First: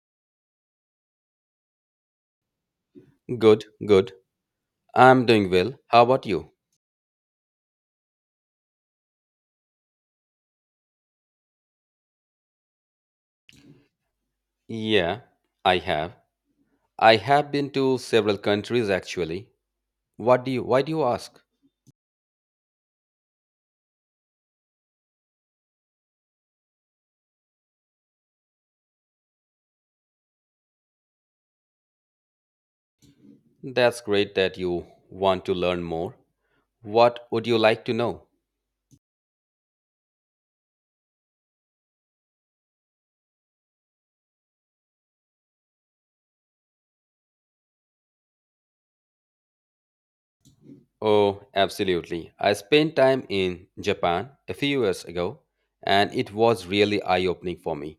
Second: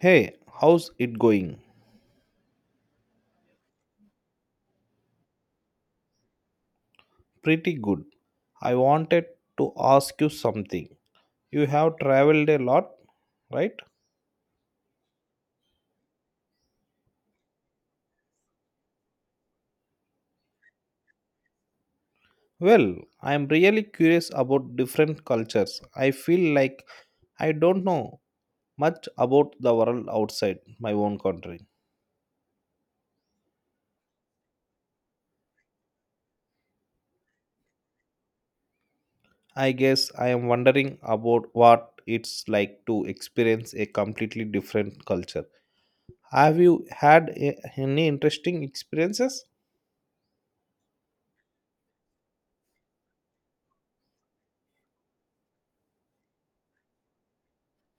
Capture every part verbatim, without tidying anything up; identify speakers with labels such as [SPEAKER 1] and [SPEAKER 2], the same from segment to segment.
[SPEAKER 1] Hey, how's it going?
[SPEAKER 2] Good, good. I'm doing well. How about you?
[SPEAKER 1] Pretty good. I wanted to ask you something. You have traveled a lot, right?
[SPEAKER 2] Yeah, I have. I have been to several countries actually. What do you, why do you ask?
[SPEAKER 1] Well, I am really curious about different cultures. I feel like I don't know much about the world outside my own country.
[SPEAKER 2] That's great that you want to learn more. What would you like to know?
[SPEAKER 1] I guess I am wondering about what it's like to experience a completely different culture. Have you had a- any interesting experiences?
[SPEAKER 2] Oh, absolutely. I spent time in Japan a few years ago, and it was really eye-opening for me.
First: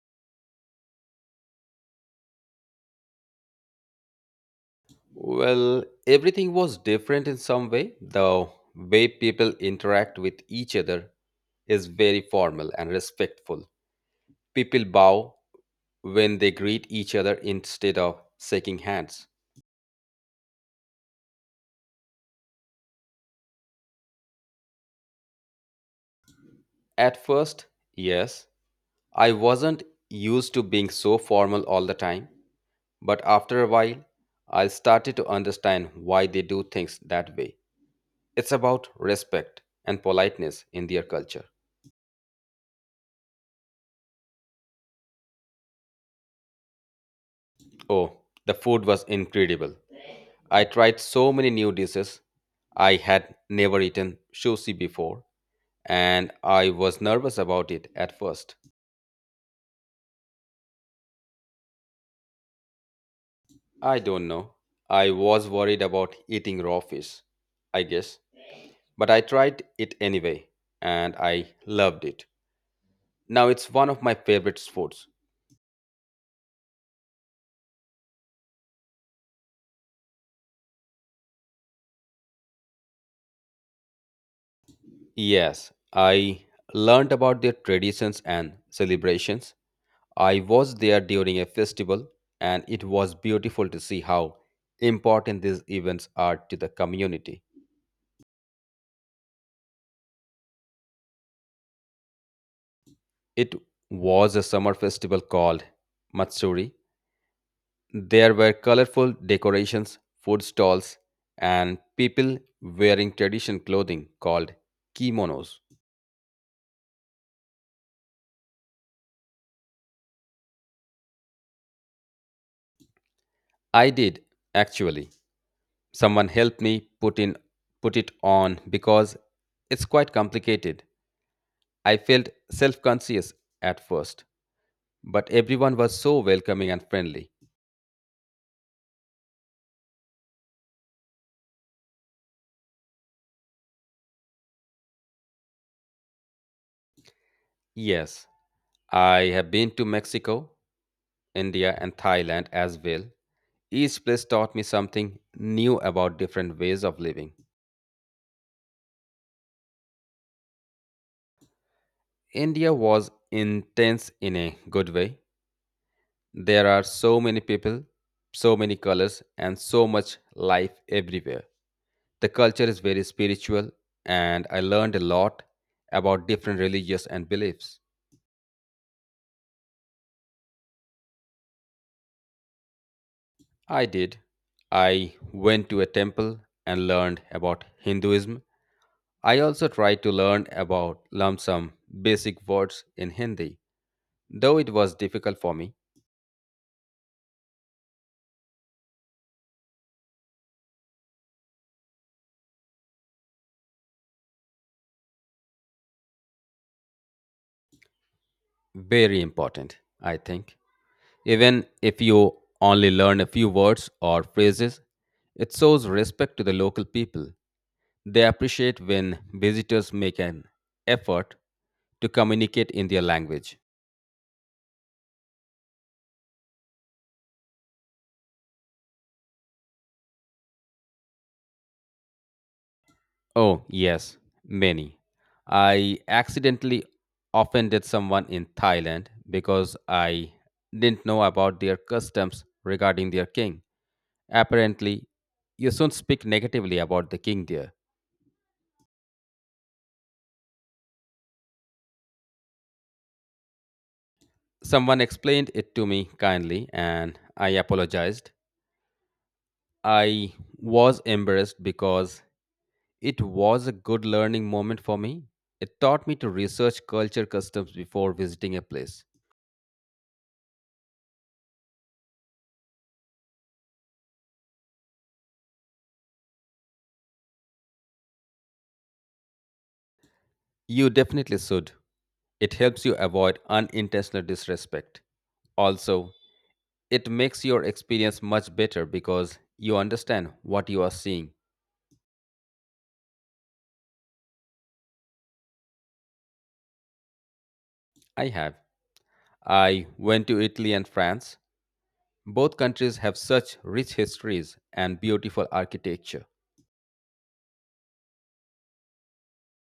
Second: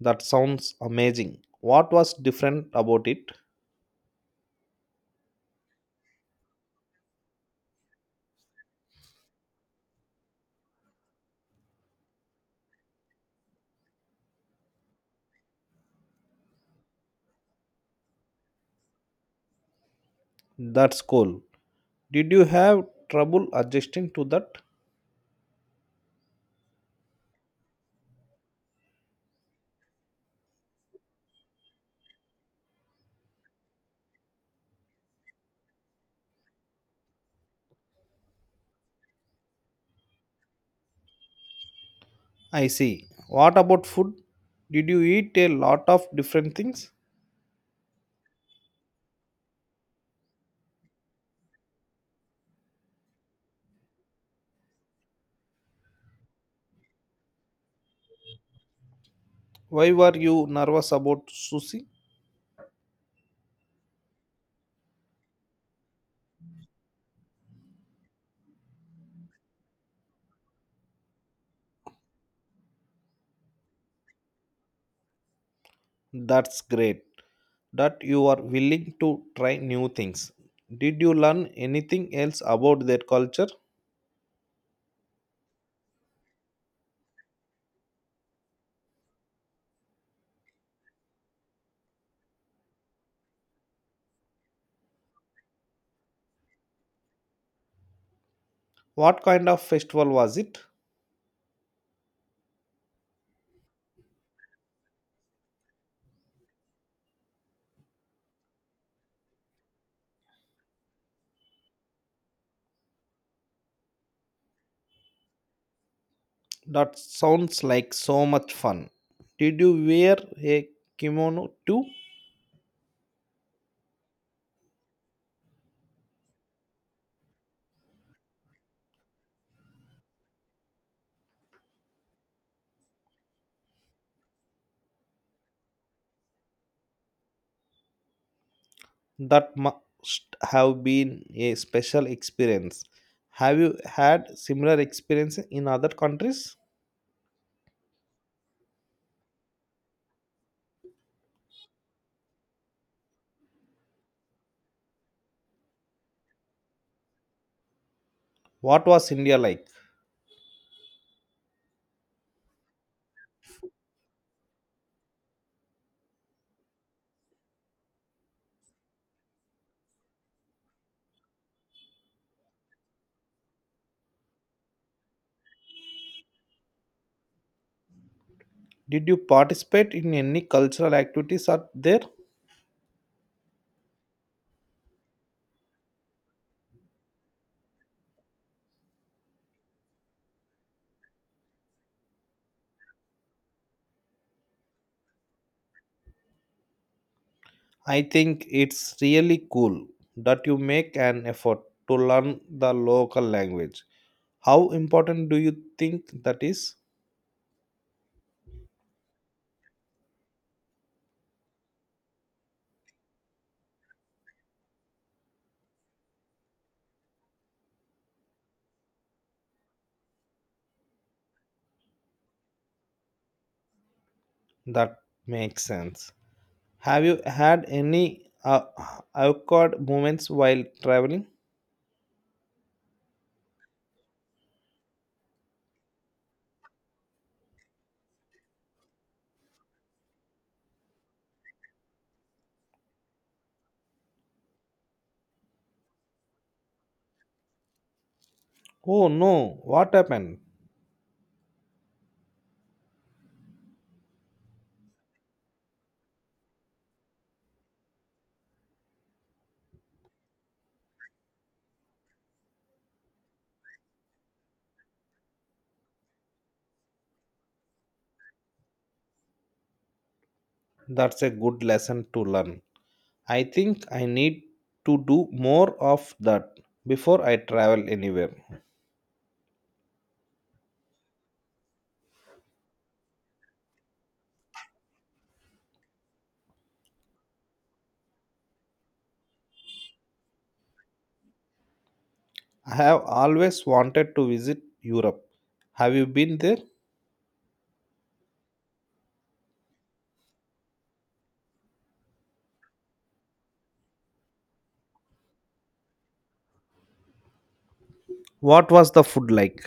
[SPEAKER 1] That sounds amazing. What was different about it?
[SPEAKER 2] Well, everything was different in some way. The way people interact with each other is very formal and respectful. People bow when they greet each other instead of shaking hands.
[SPEAKER 1] That's cool. Did you have trouble adjusting to that?
[SPEAKER 2] At first, yes, I wasn't used to being so formal all the time, but after a while, I started to understand why they do things that way. It's about respect and politeness in their culture.
[SPEAKER 1] I see. What about food? Did you eat a lot of different things?
[SPEAKER 2] Oh, the food was incredible. I tried so many new dishes. I had never eaten sushi before, and I was nervous about it at first.
[SPEAKER 1] Why were you nervous about sushi?
[SPEAKER 2] I don't know. I was worried about eating raw fish, I guess. But I tried it anyway, and I loved it. Now it's one of my favorite sports.
[SPEAKER 1] That's great that you are willing to try new things. Did you learn anything else about their culture?
[SPEAKER 2] Yes, I learned about their traditions and celebrations. I was there during a festival, and it was beautiful to see how important these events are to the community.
[SPEAKER 1] What kind of festival was it?
[SPEAKER 2] It was a summer festival called Matsuri. There were colorful decorations, food stalls, and people wearing traditional clothing called kimonos.
[SPEAKER 1] That sounds like so much fun. Did you wear a kimono too?
[SPEAKER 2] I did actually. Someone helped me put in put it on because it's quite complicated. I felt self-conscious at first, but everyone was so welcoming and friendly.
[SPEAKER 1] That must have been a special experience. Have you had similar experience in other countries?
[SPEAKER 2] Yes, I have been to Mexico, India, and Thailand as well. Each place taught me something new about different ways of living.
[SPEAKER 1] What was India like?
[SPEAKER 2] India was intense in a good way. There are so many people, so many colors, and so much life everywhere. The culture is very spiritual, and I learned a lot about different religious and beliefs.
[SPEAKER 1] Did you participate in any cultural activities out there?
[SPEAKER 2] I did. I went to a temple and learned about Hinduism. I also tried to learn about lump sum basic words in Hindi, though it was difficult for me.
[SPEAKER 1] I think it's really cool that you make an effort to learn the local language. How important do you think that is?
[SPEAKER 2] Very important, I think. Even if you only learn a few words or phrases, it shows respect to the local people. They appreciate when visitors make an effort to communicate in their language.
[SPEAKER 1] That makes sense. Have you had any uh, awkward moments while traveling?
[SPEAKER 2] Oh, yes, many. I accidentally offended someone in Thailand because I didn't know about their customs regarding their king. Apparently, you shouldn't speak negatively about the king there.
[SPEAKER 1] Oh no, what happened?
[SPEAKER 2] Someone explained it to me kindly and I apologized. I was embarrassed because it was a good learning moment for me. It taught me to research culture customs before visiting a place.
[SPEAKER 1] That's a good lesson to learn. I think I need to do more of that before I travel anywhere.
[SPEAKER 2] You definitely should. It helps you avoid unintentional disrespect. Also, it makes your experience much better because you understand what you are seeing.
[SPEAKER 1] I have always wanted to visit Europe. Have you been there?
[SPEAKER 2] I have. I went to Italy and France. Both countries have such rich histories and beautiful architecture.
[SPEAKER 1] What was the food like?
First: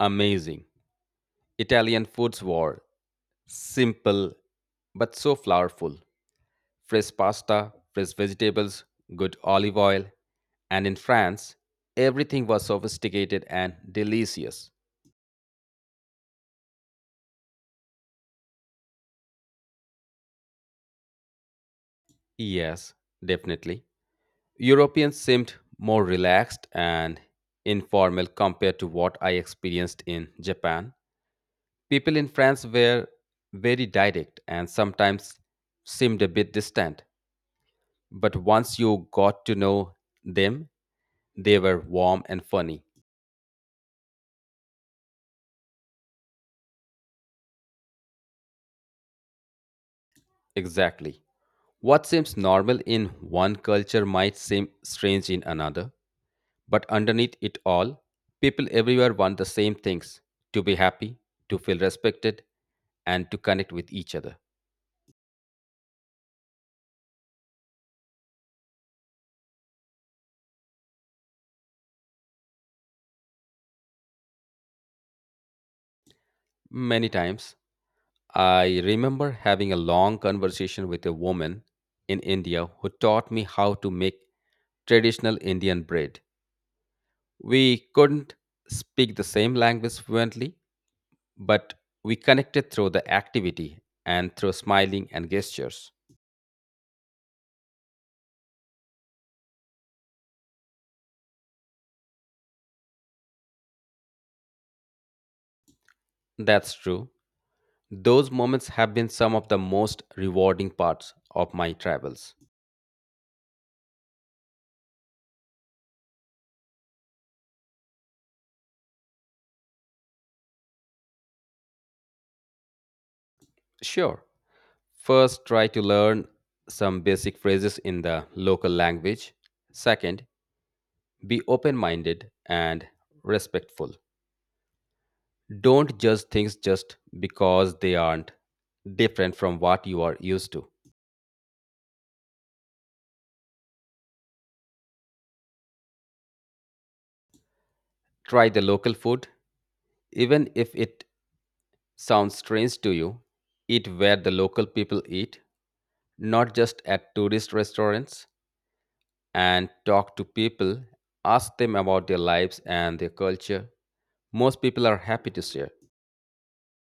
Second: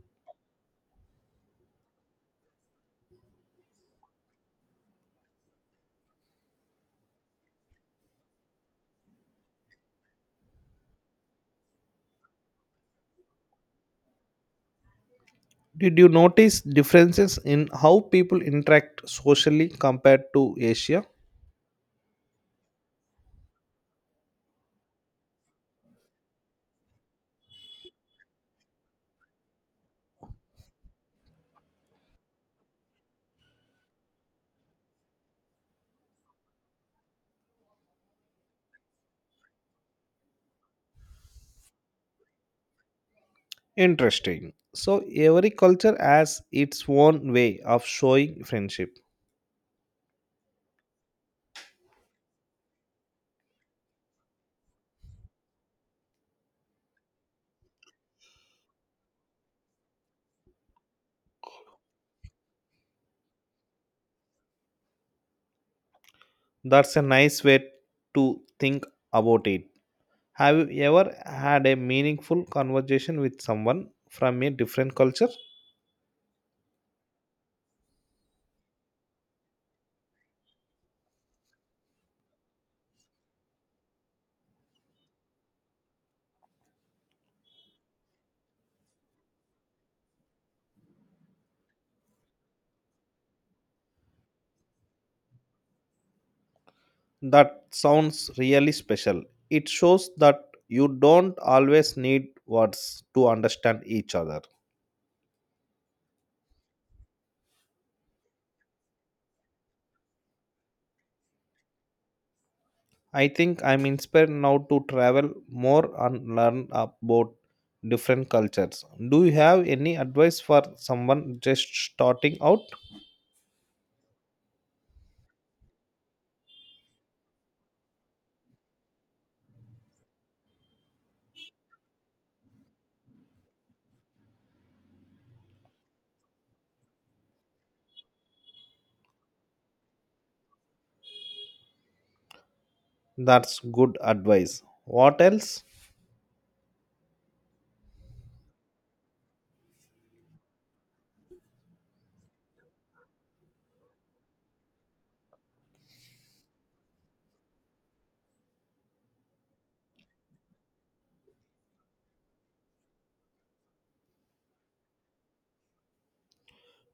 [SPEAKER 2] Amazing. Italian foods were simple but so flavorful. Fresh pasta, fresh vegetables, good olive oil. And in France, everything was sophisticated and delicious.
[SPEAKER 1] Did you notice differences in how people interact socially compared to Asia?
[SPEAKER 2] Yes, definitely. Europeans seemed more relaxed and informal compared to what I experienced in Japan. People in France were very direct and sometimes seemed a bit distant, but once you got to know them, they were warm and funny.
[SPEAKER 1] Interesting. So, every culture has its own way of showing friendship.
[SPEAKER 2] Exactly. What seems normal in one culture might seem strange in another, but underneath it all, people everywhere want the same things: to be happy, to feel respected, and to connect with each other.
[SPEAKER 1] That's a nice way to think about it. Have you ever had a meaningful conversation with someone from a different culture?
[SPEAKER 2] Many times. I remember having a long conversation with a woman in India who taught me how to make traditional Indian bread. We couldn't speak the same language fluently, but we connected through the activity and through smiling and gestures.
[SPEAKER 1] That sounds really special. It shows that you don't always need words to understand each other.
[SPEAKER 2] That's true. Those moments have been some of the most rewarding parts of my travels.
[SPEAKER 1] I think I'm inspired now to travel more and learn about different cultures. Do you have any advice for someone just starting out?
[SPEAKER 2] Sure, first, try to learn some basic phrases in the local language. Second, be open minded and respectful. Don't judge things just because they aren't different from what you are used to.
[SPEAKER 1] That's good advice. What else?
[SPEAKER 2] Try the local food, even if it sounds strange to you. Eat where the local people eat, not just at tourist restaurants, and talk to people. Ask them about their lives and their culture. Most people are happy to share.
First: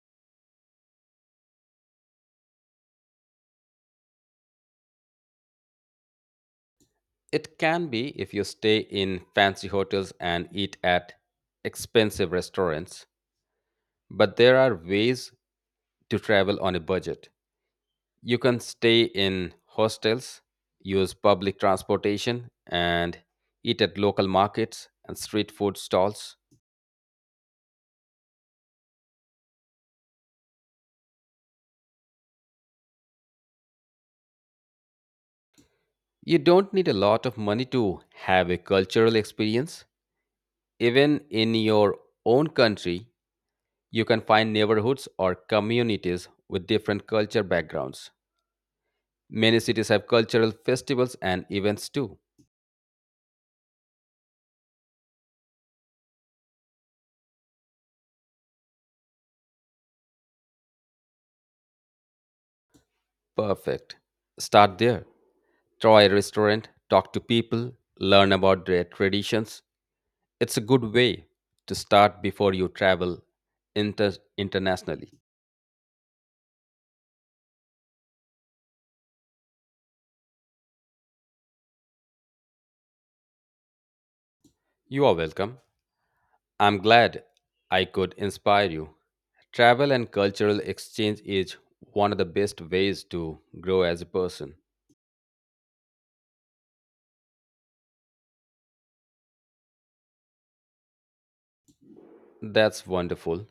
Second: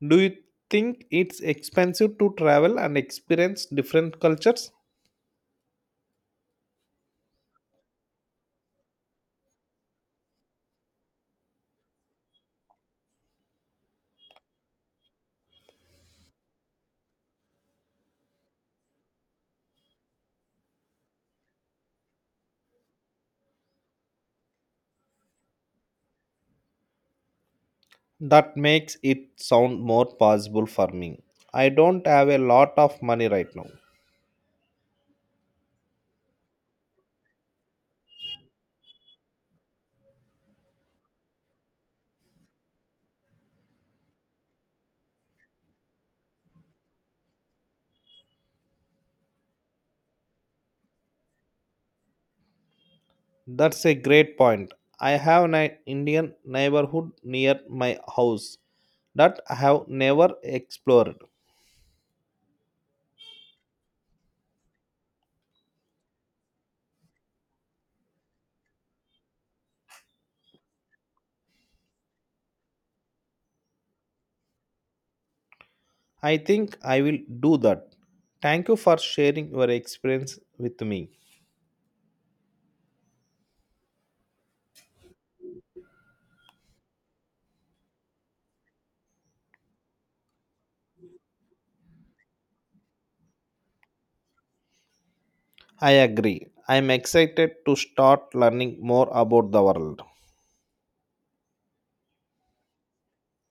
[SPEAKER 1] Do you think it's expensive to travel and experience different cultures?
[SPEAKER 2] It can be, if you stay in fancy hotels and eat at expensive restaurants. But there are ways to travel on a budget. You can stay in hostels, use public transportation, and eat at local markets and street food stalls.
[SPEAKER 1] That makes it sound more possible for me. I don't have a lot of money right now.
[SPEAKER 2] You don't need a lot of money to have a cultural experience. Even in your own country, you can find neighborhoods or communities with different culture backgrounds. Many cities have cultural festivals and events too.
[SPEAKER 1] That's a great point. I have an Indian neighborhood near my house that I have never explored.
[SPEAKER 2] Perfect. Start there. Try a restaurant, talk to people, learn about their traditions. It's a good way to start before you travel inter- internationally.
[SPEAKER 1] I think I will do that. Thank you for sharing your experience with me.
[SPEAKER 2] You are welcome. I'm glad I could inspire you. Travel and cultural exchange is one of the best ways to grow as a person.
[SPEAKER 1] I agree. I am excited to start learning more about the world.
[SPEAKER 2] That's wonderful.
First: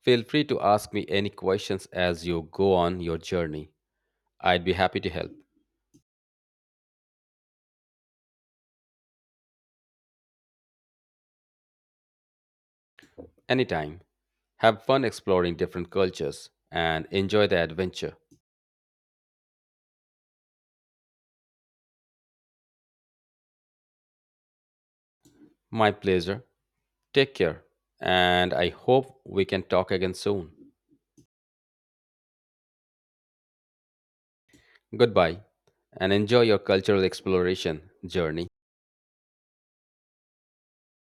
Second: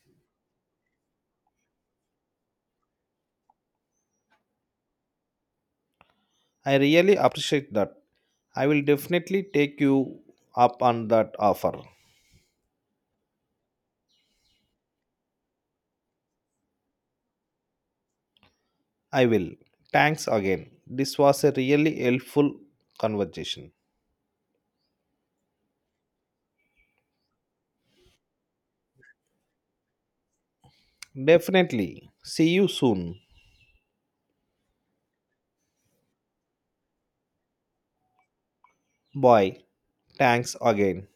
[SPEAKER 2] Feel free to ask me any questions as you go on your journey. I'd be happy to help.
[SPEAKER 1] I really appreciate that. I will definitely take you up on that offer.
[SPEAKER 2] Anytime. Have fun exploring different cultures and enjoy the adventure.
[SPEAKER 1] I will. Thanks again. This was a really helpful conversation.
[SPEAKER 2] My pleasure. Take care. And I hope we can talk again soon.
[SPEAKER 1] Definitely. See you soon.
[SPEAKER 2] Goodbye. And enjoy your cultural exploration journey.
[SPEAKER 1] Bye. Thanks again.